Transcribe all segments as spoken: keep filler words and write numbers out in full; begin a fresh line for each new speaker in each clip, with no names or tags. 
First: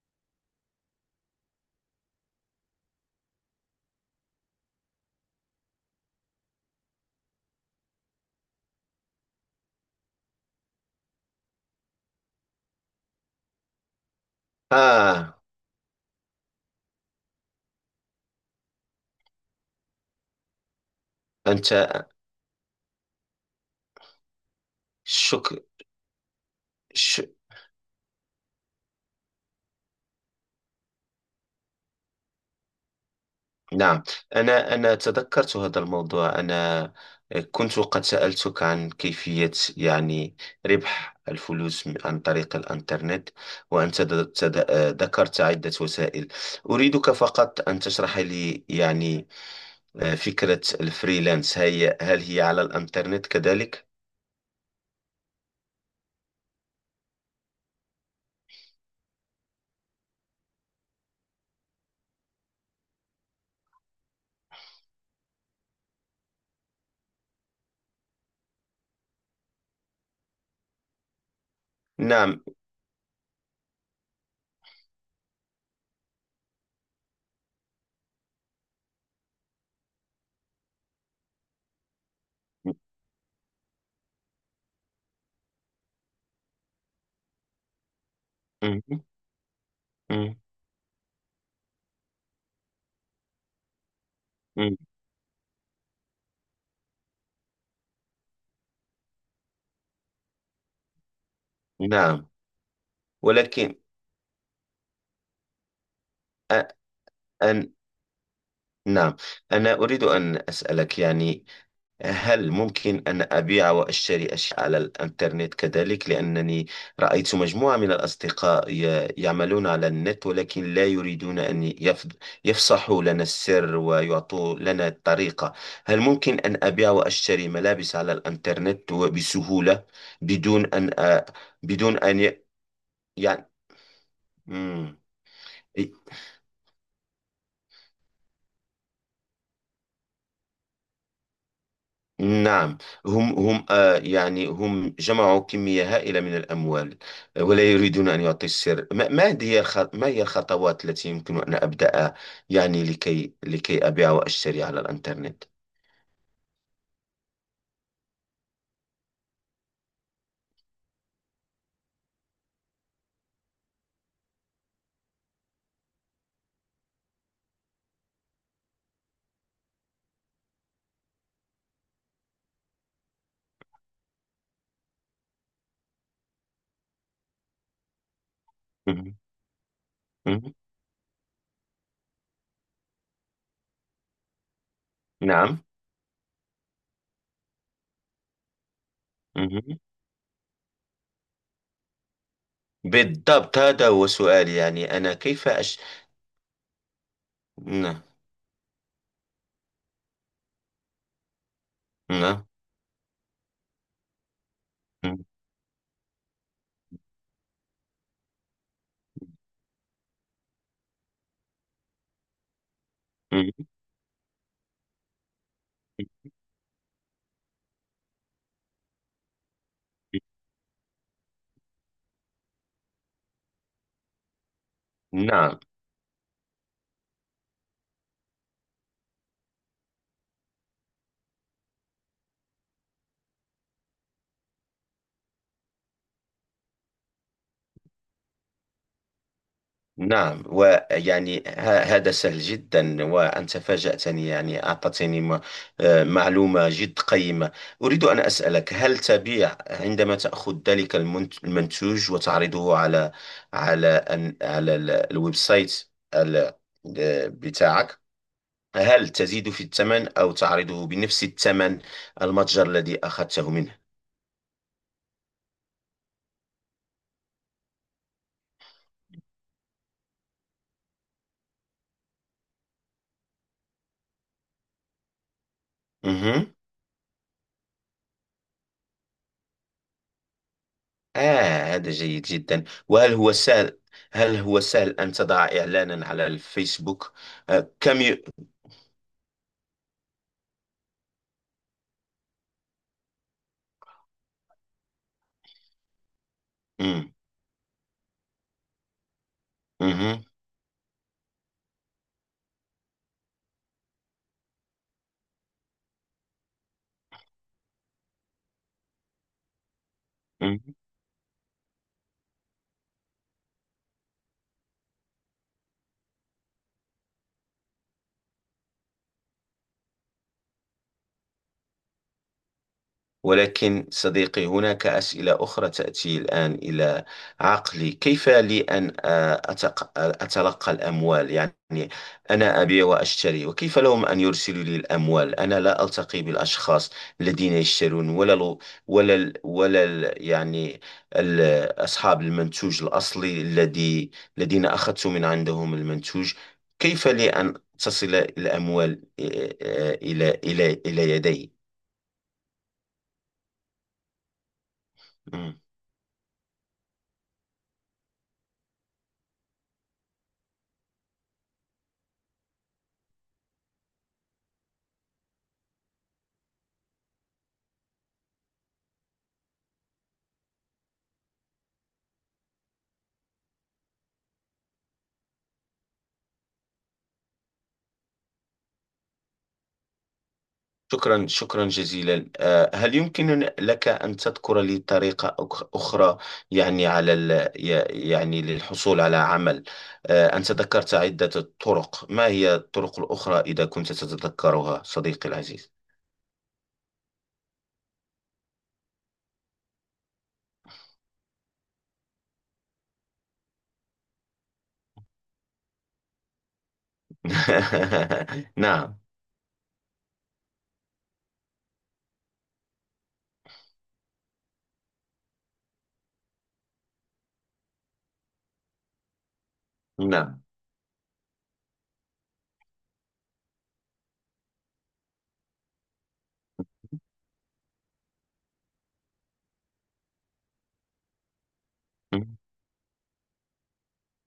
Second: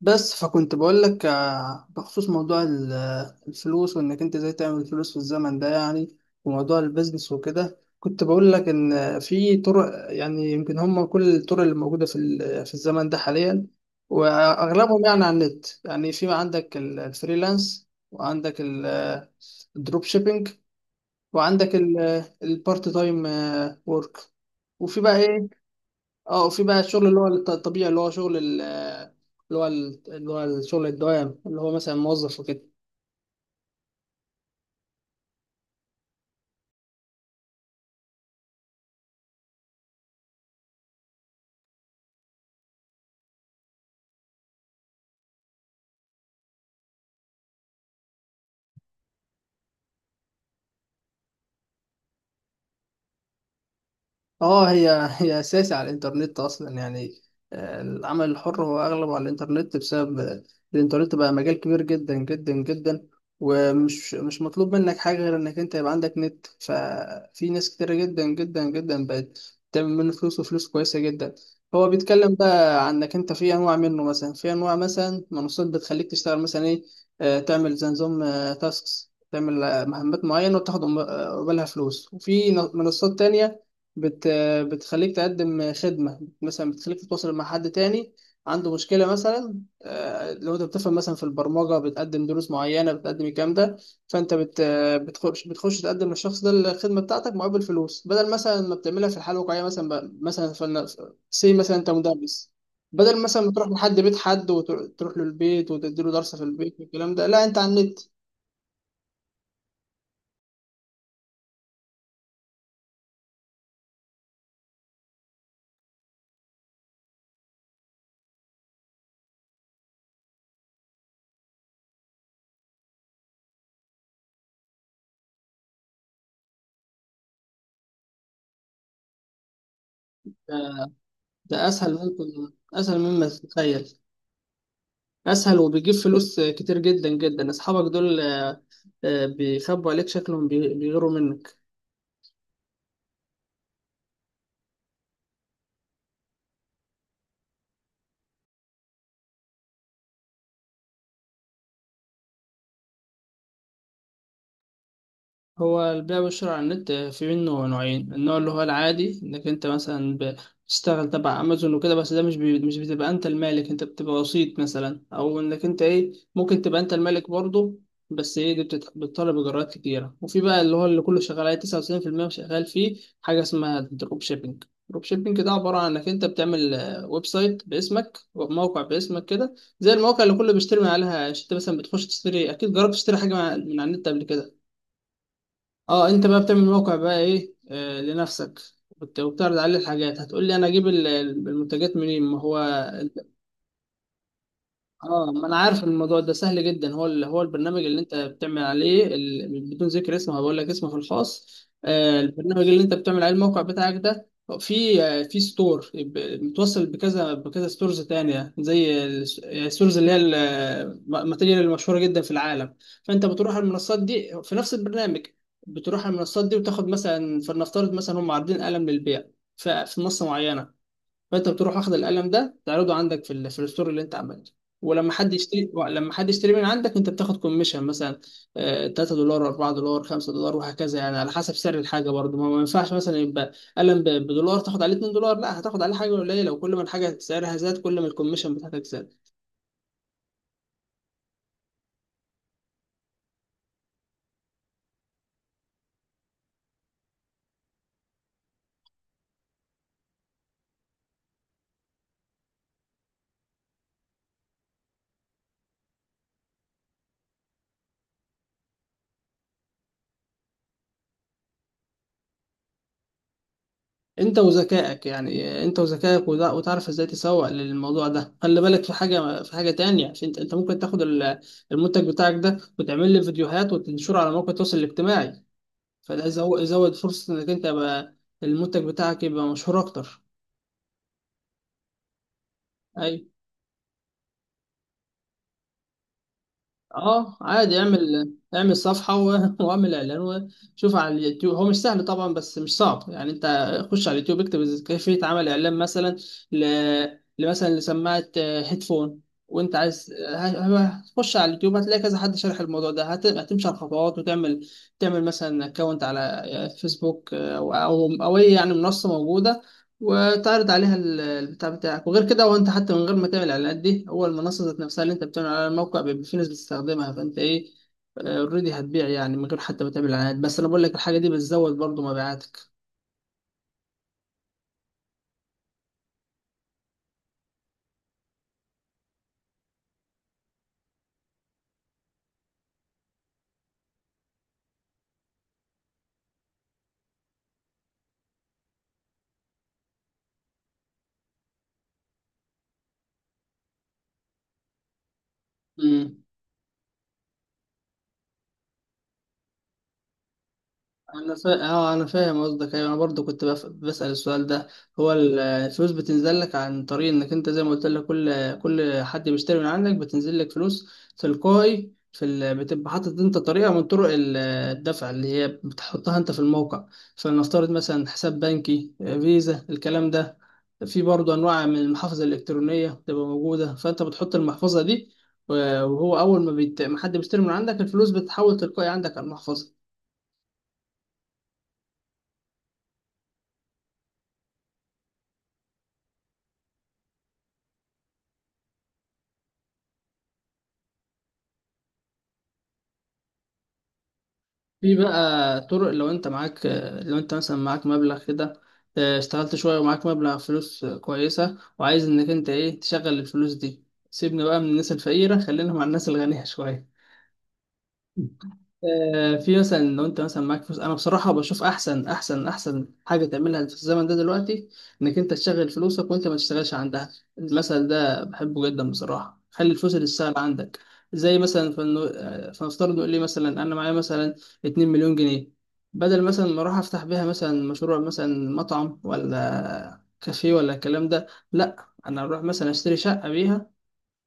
بس فكنت بقول لك آه، بخصوص موضوع ال- الفلوس وانك انت ازاي تعمل فلوس في الزمن ده يعني. وموضوع البيزنس وكده كنت بقول لك ان في طرق يعني يمكن هم كل الطرق اللي موجوده في ال- في الزمن ده حاليا، واغلبهم يعني على
آه
النت. يعني في عندك ال- الفريلانس، وعندك ال- الدروب شيبينج،
أنت
وعندك ال- البارت تايم آه، وورك، وفي بقى ايه.
شك
اه، وفي بقى الشغل اللي
ش...
هو الط- الطبيعي اللي هو شغل ال- اللي هو ال- اللي هو الشغل الدوام اللي هو مثلا موظف وكده.
نعم. أنا أنا تذكرت هذا الموضوع. أنا كنت قد سألتك عن كيفية يعني ربح الفلوس م- عن طريق الإنترنت. وأنت د- تد... آه، ذكرت عدة وسائل. أريدك فقط أن تشرح لي يعني آه، فكرة الفريلانس، هي هل هي على الإنترنت كذلك؟
اه، هي هي اساسي على الانترنت اصلا يعني. آه، العمل الحر هو اغلبه على الانترنت بسبب آه، الانترنت بقى مجال كبير جدا جدا جدا، ومش مش مطلوب منك حاجه غير انك انت يبقى عندك نت، ففي ناس كتير جدا جدا جدا بقت تعمل منه فلوس، وفلوس كويسه جدا. هو بيتكلم
نعم.
بقى عن انك انت في انواع منه، مثلا في انواع مثلا منصات بتخليك تشتغل مثلا ايه، آه، تعمل زي نظام تاسكس، تعمل آه، مهمات معينه وتاخد قبالها فلوس. وفي ن- منصات تانية بت بتخليك تقدم خدمة، مثلا بتخليك تتواصل مع حد تاني عنده
مم.
مشكلة مثلا. آه،
مم.
لو انت بتفهم مثلا في البرمجة، بتقدم دروس معينة، بتقدم الكلام ده. فانت بت
مم.
بتخش بتخش تقدم للشخص ده الخدمة بتاعتك مقابل فلوس، بدل مثلا ما بتعملها في الحياة الواقعية. مثلا ب- مثلا فلنا سي مثلا انت
نعم.
مدرس، بدل مثلا ما تروح
ولكن
لحد بيت حد وتروح له البيت وتديله درس في
أ-
البيت والكلام ده، لا، انت
أن-
على النت.
نعم، أنا أريد أن أسألك يعني هل ممكن أن أبيع وأشتري أشياء على الإنترنت كذلك؟ لأنني رأيت مجموعة من الأصدقاء ي- يعملون على النت، ولكن لا يريدون أن يف- يفصحوا لنا السر ويعطوا لنا الطريقة. هل ممكن أن أبيع وأشتري ملابس على الإنترنت وبسهولة
ده
بدون أن أ...
ده اسهل،
بدون أن ي...
ممكن اسهل مما
يعني؟
تتخيل.
مم.
اسهل وبيجيب فلوس كتير جدا جدا. اصحابك دول آه، آه، بيخبوا عليك، شكلهم بي- بيغيروا منك.
نعم. هم هم آه يعني هم جمعوا كمية هائلة من الأموال، آه، ولا يريدون أن يعطي السر. ما, ما هي الخ- ما هي الخطوات التي يمكن أن أبدأ، يعني لكي لكي أبيع وأشتري على الإنترنت؟
هو البيع والشراء على النت في منه نوعين: النوع اللي هو العادي انك انت مثلا ب- بتشتغل تبع امازون وكده، بس ده مش بي... مش بتبقى انت المالك، انت بتبقى وسيط مثلا، او انك انت ايه ممكن تبقى انت المالك برضه، بس ايه دي بتت... بتطلب اجراءات كتيره. وفي بقى اللي هو اللي كله شغال عليه تسعة وتسعين بالمية شغال فيه، حاجه اسمها دروب شيبينج. دروب شيبينج ده عباره عن انك انت بتعمل آه، ويب سايت باسمك وموقع
مهم.
باسمك كده، زي المواقع اللي كله
مهم.
بيشتري من عليها. يعني انت مثلا بتخش تشتري، اكيد جربت تشتري حاجه من على من على النت قبل كده.
نعم.
اه، انت بقى بتعمل موقع بقى ايه آه لنفسك، وبت- وبتعرض عليه
مهم.
الحاجات. هتقول لي انا اجيب ال- المنتجات منين؟ ما هو
بالضبط هذا هو سؤالي، يعني أنا
اه، ما
كيف
انا
أش...
عارف، الموضوع ده سهل جدا. هو ال... هو البرنامج اللي
نعم.
انت بتعمل عليه ال... بدون ذكر اسمه، هقول لك اسمه في الخاص. آه،
نعم.
البرنامج اللي انت بتعمل عليه الموقع بتاعك ده في آه
مهم.
في ستور ب... متوصل بكذا بكذا ستورز تانية، زي الس- الستورز اللي هي ال- الماتيريال المشهورة جدا في العالم. فانت
مهم.
بتروح على المنصات دي في نفس البرنامج، بتروح على المنصات دي وتاخد مثلا، فلنفترض مثلا هم عارضين قلم للبيع ف- في منصة معينة، فانت بتروح اخد القلم ده تعرضه عندك في ال في الستور اللي انت عملته. ولما حد
نعم.
يشتري لما حد يشتري من عندك، انت بتاخد كوميشن مثلا آه، تلات دولار، أربعة دولار، خمسة دولار، وهكذا، يعني على حسب سعر الحاجه برضه. ما ما ينفعش مثلا يبقى قلم ب- بدولار تاخد عليه اتنين دولار، لا، هتاخد عليه حاجه قليله، وكل ما الحاجه سعرها زاد كل ما الكوميشن بتاعتك زاد.
نعم، ويعني ه- هذا سهل جدا وأنت فاجأتني، يعني أعطتني م- آه، معلومة جد قيمة. أريد أن أسألك، هل تبيع عندما تأخذ ذلك المنت- المنتوج وتعرضه على على أن- على ال- الويب سايت ال- آه، بتاعك؟ هل تزيد في الثمن أو تعرضه بنفس الثمن المتجر الذي أخذته
انت وذكائك يعني، آه، انت وذكائك، وده- وتعرف ازاي تسوق للموضوع ده. خلي بالك في حاجه، في حاجه تانية، عشان انت انت ممكن تاخد ال- المنتج بتاعك ده وتعمل له فيديوهات وتنشره على مواقع التواصل الاجتماعي، فده
منه؟
يزود يزود فرصة انك انت يبقى المنتج بتاعك يبقى مشهور اكتر.
آه هذا جيد جدا.
اي،
وهل هو سهل هل هو سهل أن تضع إعلانا على الفيسبوك؟
اه
آه
عادي،
كم ي...
اعمل اعمل صفحة و- واعمل اعلان، وشوف على اليوتيوب. هو مش سهل طبعا بس مش صعب يعني. انت خش على اليوتيوب اكتب إز- كيفية عمل اعلان مثلا ل...
مم.
مثلا لسماعة آه، هيدفون وانت عايز، هتخش على اليوتيوب هتلاقي كذا حد شارح الموضوع ده، هت- هتمشي على الخطوات وتعمل، تعمل مثلا اكونت على آه، فيسبوك، آه، او او أو اي يعني منصة موجودة، وتعرض
مهم.
عليها ال- البتاع بتاعك. وغير كده، وانت حتى من غير ما تعمل الاعلانات دي، هو المنصه ذات نفسها اللي انت بتعمل على الموقع بيبقى في ناس بتستخدمها، فانت ايه اوريدي هتبيع، يعني من غير حتى ما تعمل اعلانات، بس انا بقول لك الحاجه دي بتزود برضو مبيعاتك.
ولكن صديقي، هناك أسئلة أخرى تأتي الآن إلى عقلي. كيف لي أن آه، أتق- أتلقى الأموال؟ يعني أنا أبيع وأشتري، وكيف لهم أن يرسلوا لي الأموال؟ أنا لا ألتقي بالأشخاص الذين يشترون ولا ال ولا ال ولا ال يعني ال أصحاب المنتوج الأصلي الذي الذين أخذت من عندهم المنتوج. كيف لي أن تصل الأموال آه، آه، إلى إلى إلى
انا
يدي؟
فا... اه انا فاهم قصدك. ايوه انا برضو كنت بف... بسأل السؤال ده. هو ال- الفلوس بتنزل لك عن طريق انك انت زي ما قلت لك، كل كل حد بيشتري من عندك بتنزل لك فلوس تلقائي. في ال... بتبقى حاطط انت طريقه من طرق ال- الدفع اللي هي بتحطها انت في الموقع، فلنفترض مثلا حساب بنكي، فيزا، الكلام ده. في برضو انواع من المحافظ الالكترونيه بتبقى موجوده، فانت بتحط المحفظه دي، وهو اول ما بيت... ما حد بيشتري من عندك الفلوس بتتحول تلقائي عندك على المحفظه.
شكرا، شكرا جزيلا. آه، هل يمكن لك أن تذكر لي طريقة أخ- أخرى، يعني على ال... ي- يعني للحصول على عمل؟ آه، أنت ذكرت عدة طرق، ما هي الطرق الأخرى إذا كنت تتذكرها
في
صديقي
بقى
العزيز؟
طرق لو انت معاك، لو انت مثلا معاك مبلغ كده، اه، اشتغلت شوية ومعاك مبلغ فلوس كويسة وعايز انك انت ايه تشغل الفلوس دي. سيبنا بقى من الناس الفقيرة، خلينا مع الناس الغنية شوية.
نعم.
آه، في مثلا لو انت مثلا معاك فلوس، انا بصراحه بشوف احسن احسن احسن حاجه تعملها في الزمن ده دلوقتي انك انت تشغل فلوسك وانت ما تشتغلش عندها. المثل ده بحبه جدا بصراحه: خلي الفلوس اللي تشتغل
نعم.
عندك. زي مثلا فنو... آه، فنفترض نقول لي مثلا انا معايا مثلا اتنين مليون جنيه، بدل مثلا ما اروح افتح بيها مثلا مشروع مثلا مطعم ولا كافيه ولا الكلام ده، لا، انا اروح مثلا اشتري شقه بيها،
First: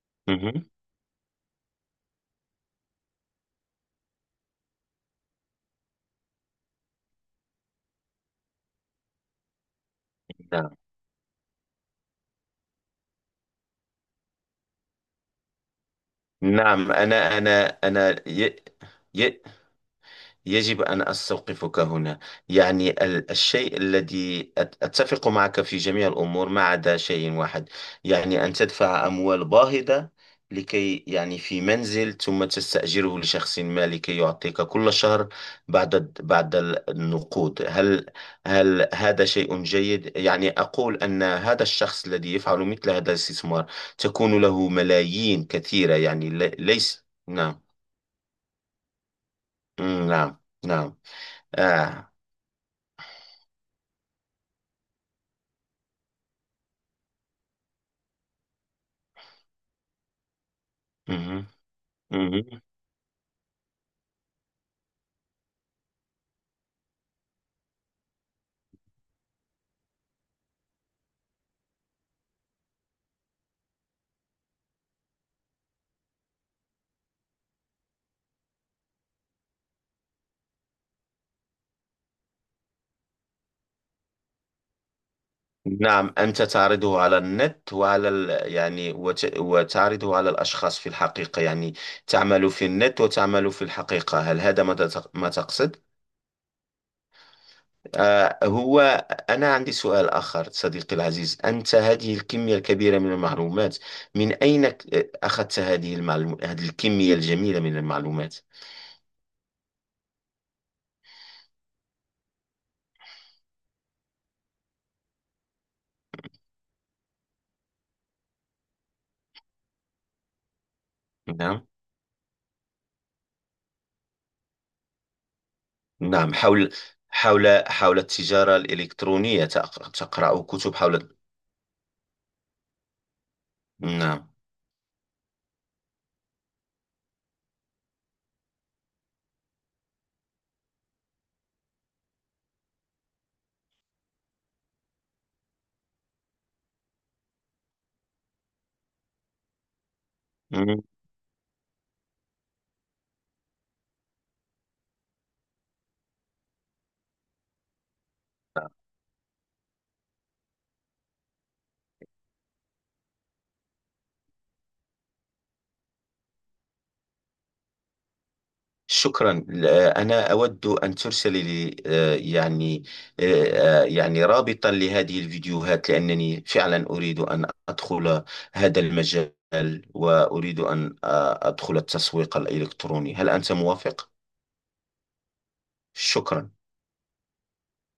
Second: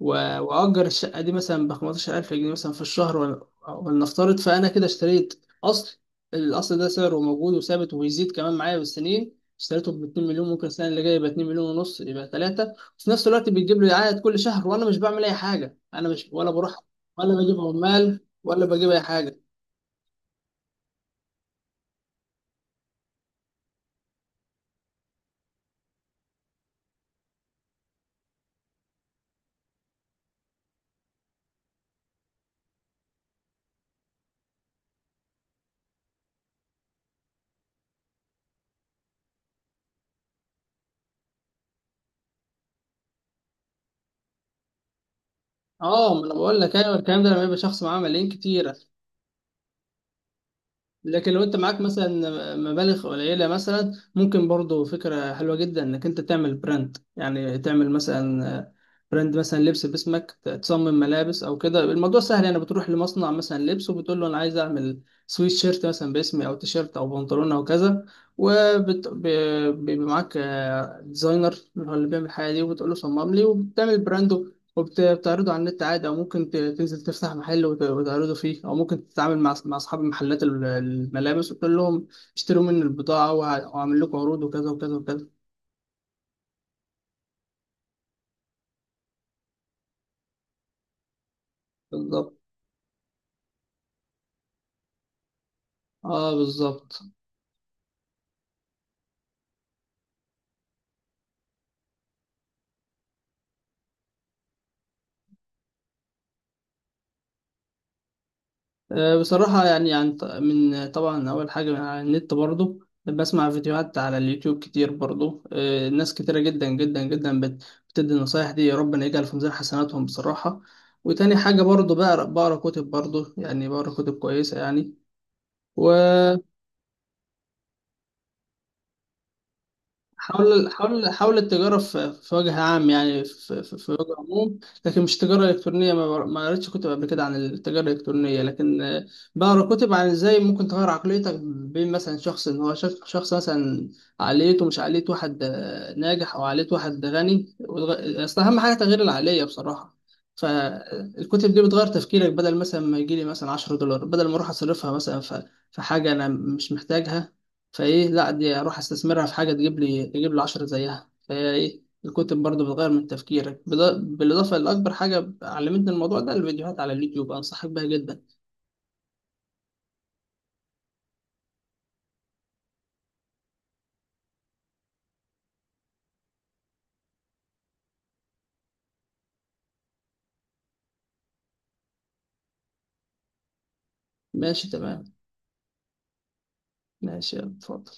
و-
مهم.
واجر الشقه دي مثلا ب خمستاشر الف جنيه مثلا في الشهر. ول- ولنفترض، فانا كده اشتريت اصل. الاصل ده سعره موجود وثابت وبيزيد كمان معايا بالسنين، اشتريته ب اتنين مليون، ممكن
نعم.
السنه اللي جايه يبقى اتنين مليون ونص، يبقى ثلاثة، وفي نفس الوقت بيجيب لي عائد كل شهر وانا مش بعمل اي حاجه، انا مش ولا بروح
نعم.
ولا
أنا
بجيب
أنا
عمال
أنا ي...
ولا بجيب اي حاجه.
ي... يجب أن أستوقفك هنا. يعني ال- الشيء الذي أت- أتفق معك في جميع الأمور ما عدا شيء واحد، يعني أن تدفع أموال باهظة لكي يعني في منزل ثم تستأجره لشخص ما لكي يعطيك كل شهر بعد الد- بعد ال- النقود. هل هل هذا شيء جيد؟ يعني أقول أن هذا الشخص الذي يفعل مثل هذا الاستثمار تكون له ملايين كثيرة،
اه، ما
يعني
انا
لي-
بقول لك ايوه
ليس.
الكلام ده لما يبقى
نعم.
شخص معاه ملايين كتير،
مم، نعم. نعم.
لكن لو انت معاك مثلا
آه.
مبالغ قليله مثلا، ممكن برضو فكره حلوه جدا انك انت تعمل براند، يعني تعمل مثلا براند مثلا لبس باسمك، تصمم ملابس
مهم.
او كده. الموضوع سهل يعني،
مهم.
بتروح لمصنع مثلا لبس وبتقول له انا عايز اعمل سويت شيرت مثلا باسمي او تيشيرت او بنطلون او كذا، وبيبقى معاك ديزاينر اللي هو اللي بيعمل الحاجه دي وبتقول له صمم لي، وبتعمل براند وبتعرضه على النت عادي، او ممكن ت- تنزل تفتح محل وت- وتعرضه فيه، او ممكن تتعامل مع مع اصحاب محلات ال- الملابس وتقول لهم اشتروا مني البضاعه، وه- وهعمل لكم عروض وكذا وكذا وكذا.
نعم، أنت تعرضه على النت وعلى ال... يعني وت... وتعرضه على الأشخاص في الحقيقة، يعني
بالظبط.
تعمل في النت وتعمل في الحقيقة، هل هذا ما, تت... ما تقصد؟
اه بالظبط.
آه هو أنا عندي سؤال آخر، صديقي العزيز، أنت هذه الكمية الكبيرة من المعلومات، من أين ك- أخذت هذه المعلوم... هذه الكمية الجميلة من المعلومات؟
آه بصراحه يعني عن ط- من طبعا اول حاجه من على النت برضه، بسمع فيديوهات على اليوتيوب كتير برضه. آه ناس كتيره جدا جدا جدا بت- بتدي النصايح دي، ربنا يجعل في ميزان حسناتهم بصراحه. وتاني حاجه
نعم.
برضه بقرا بقرا كتب برضه، يعني بقرا كتب كويسه يعني. و
نعم، حول حول حول التجارة الإلكترونية، تق- تقرأ
حول
كتب
حول
حول؟
حول التجارة في في وجه عام يعني في في في وجه
نعم.
عموم. لكن مش تجارة إلكترونية، ما بر- ما قريتش كتب قبل كده عن التجارة الإلكترونية، لكن آه، بقرا كتب عن إزاي ممكن تغير عقليتك، بين مثلا شخص إن هو شخص شخص مثلا عقليته مش عقلية واحد آه، ناجح، أو عقلية واحد غني. وتغ- أصل أهم حاجة تغيير العقلية بصراحة،
مم.
فالكتب دي بتغير تفكيرك. بدل مثلا ما يجيلي مثلا عشر دولار، بدل ما أروح أصرفها مثلا في في حاجة أنا مش محتاجها، فايه؟ لا، دي اروح استثمرها في حاجه تجيب لي تجيب لي عشر زيها. فهي ايه، الكتب برضه بتغير من تفكيرك، بض- بالاضافه لاكبر حاجه علمتني الموضوع ده الفيديوهات على اليوتيوب، انصحك بيها جدا.
شكرا. آه، أنا أود أن ترسل لي آه، يعني آه، آه، يعني رابطا لهذه الفيديوهات، لأنني فعلا أريد أن أدخل هذا المجال، وأريد أن آه، أدخل التسويق الإلكتروني، هل أنت موافق؟
ماشي تمام.
شكرا.
ماشي، اتفضل.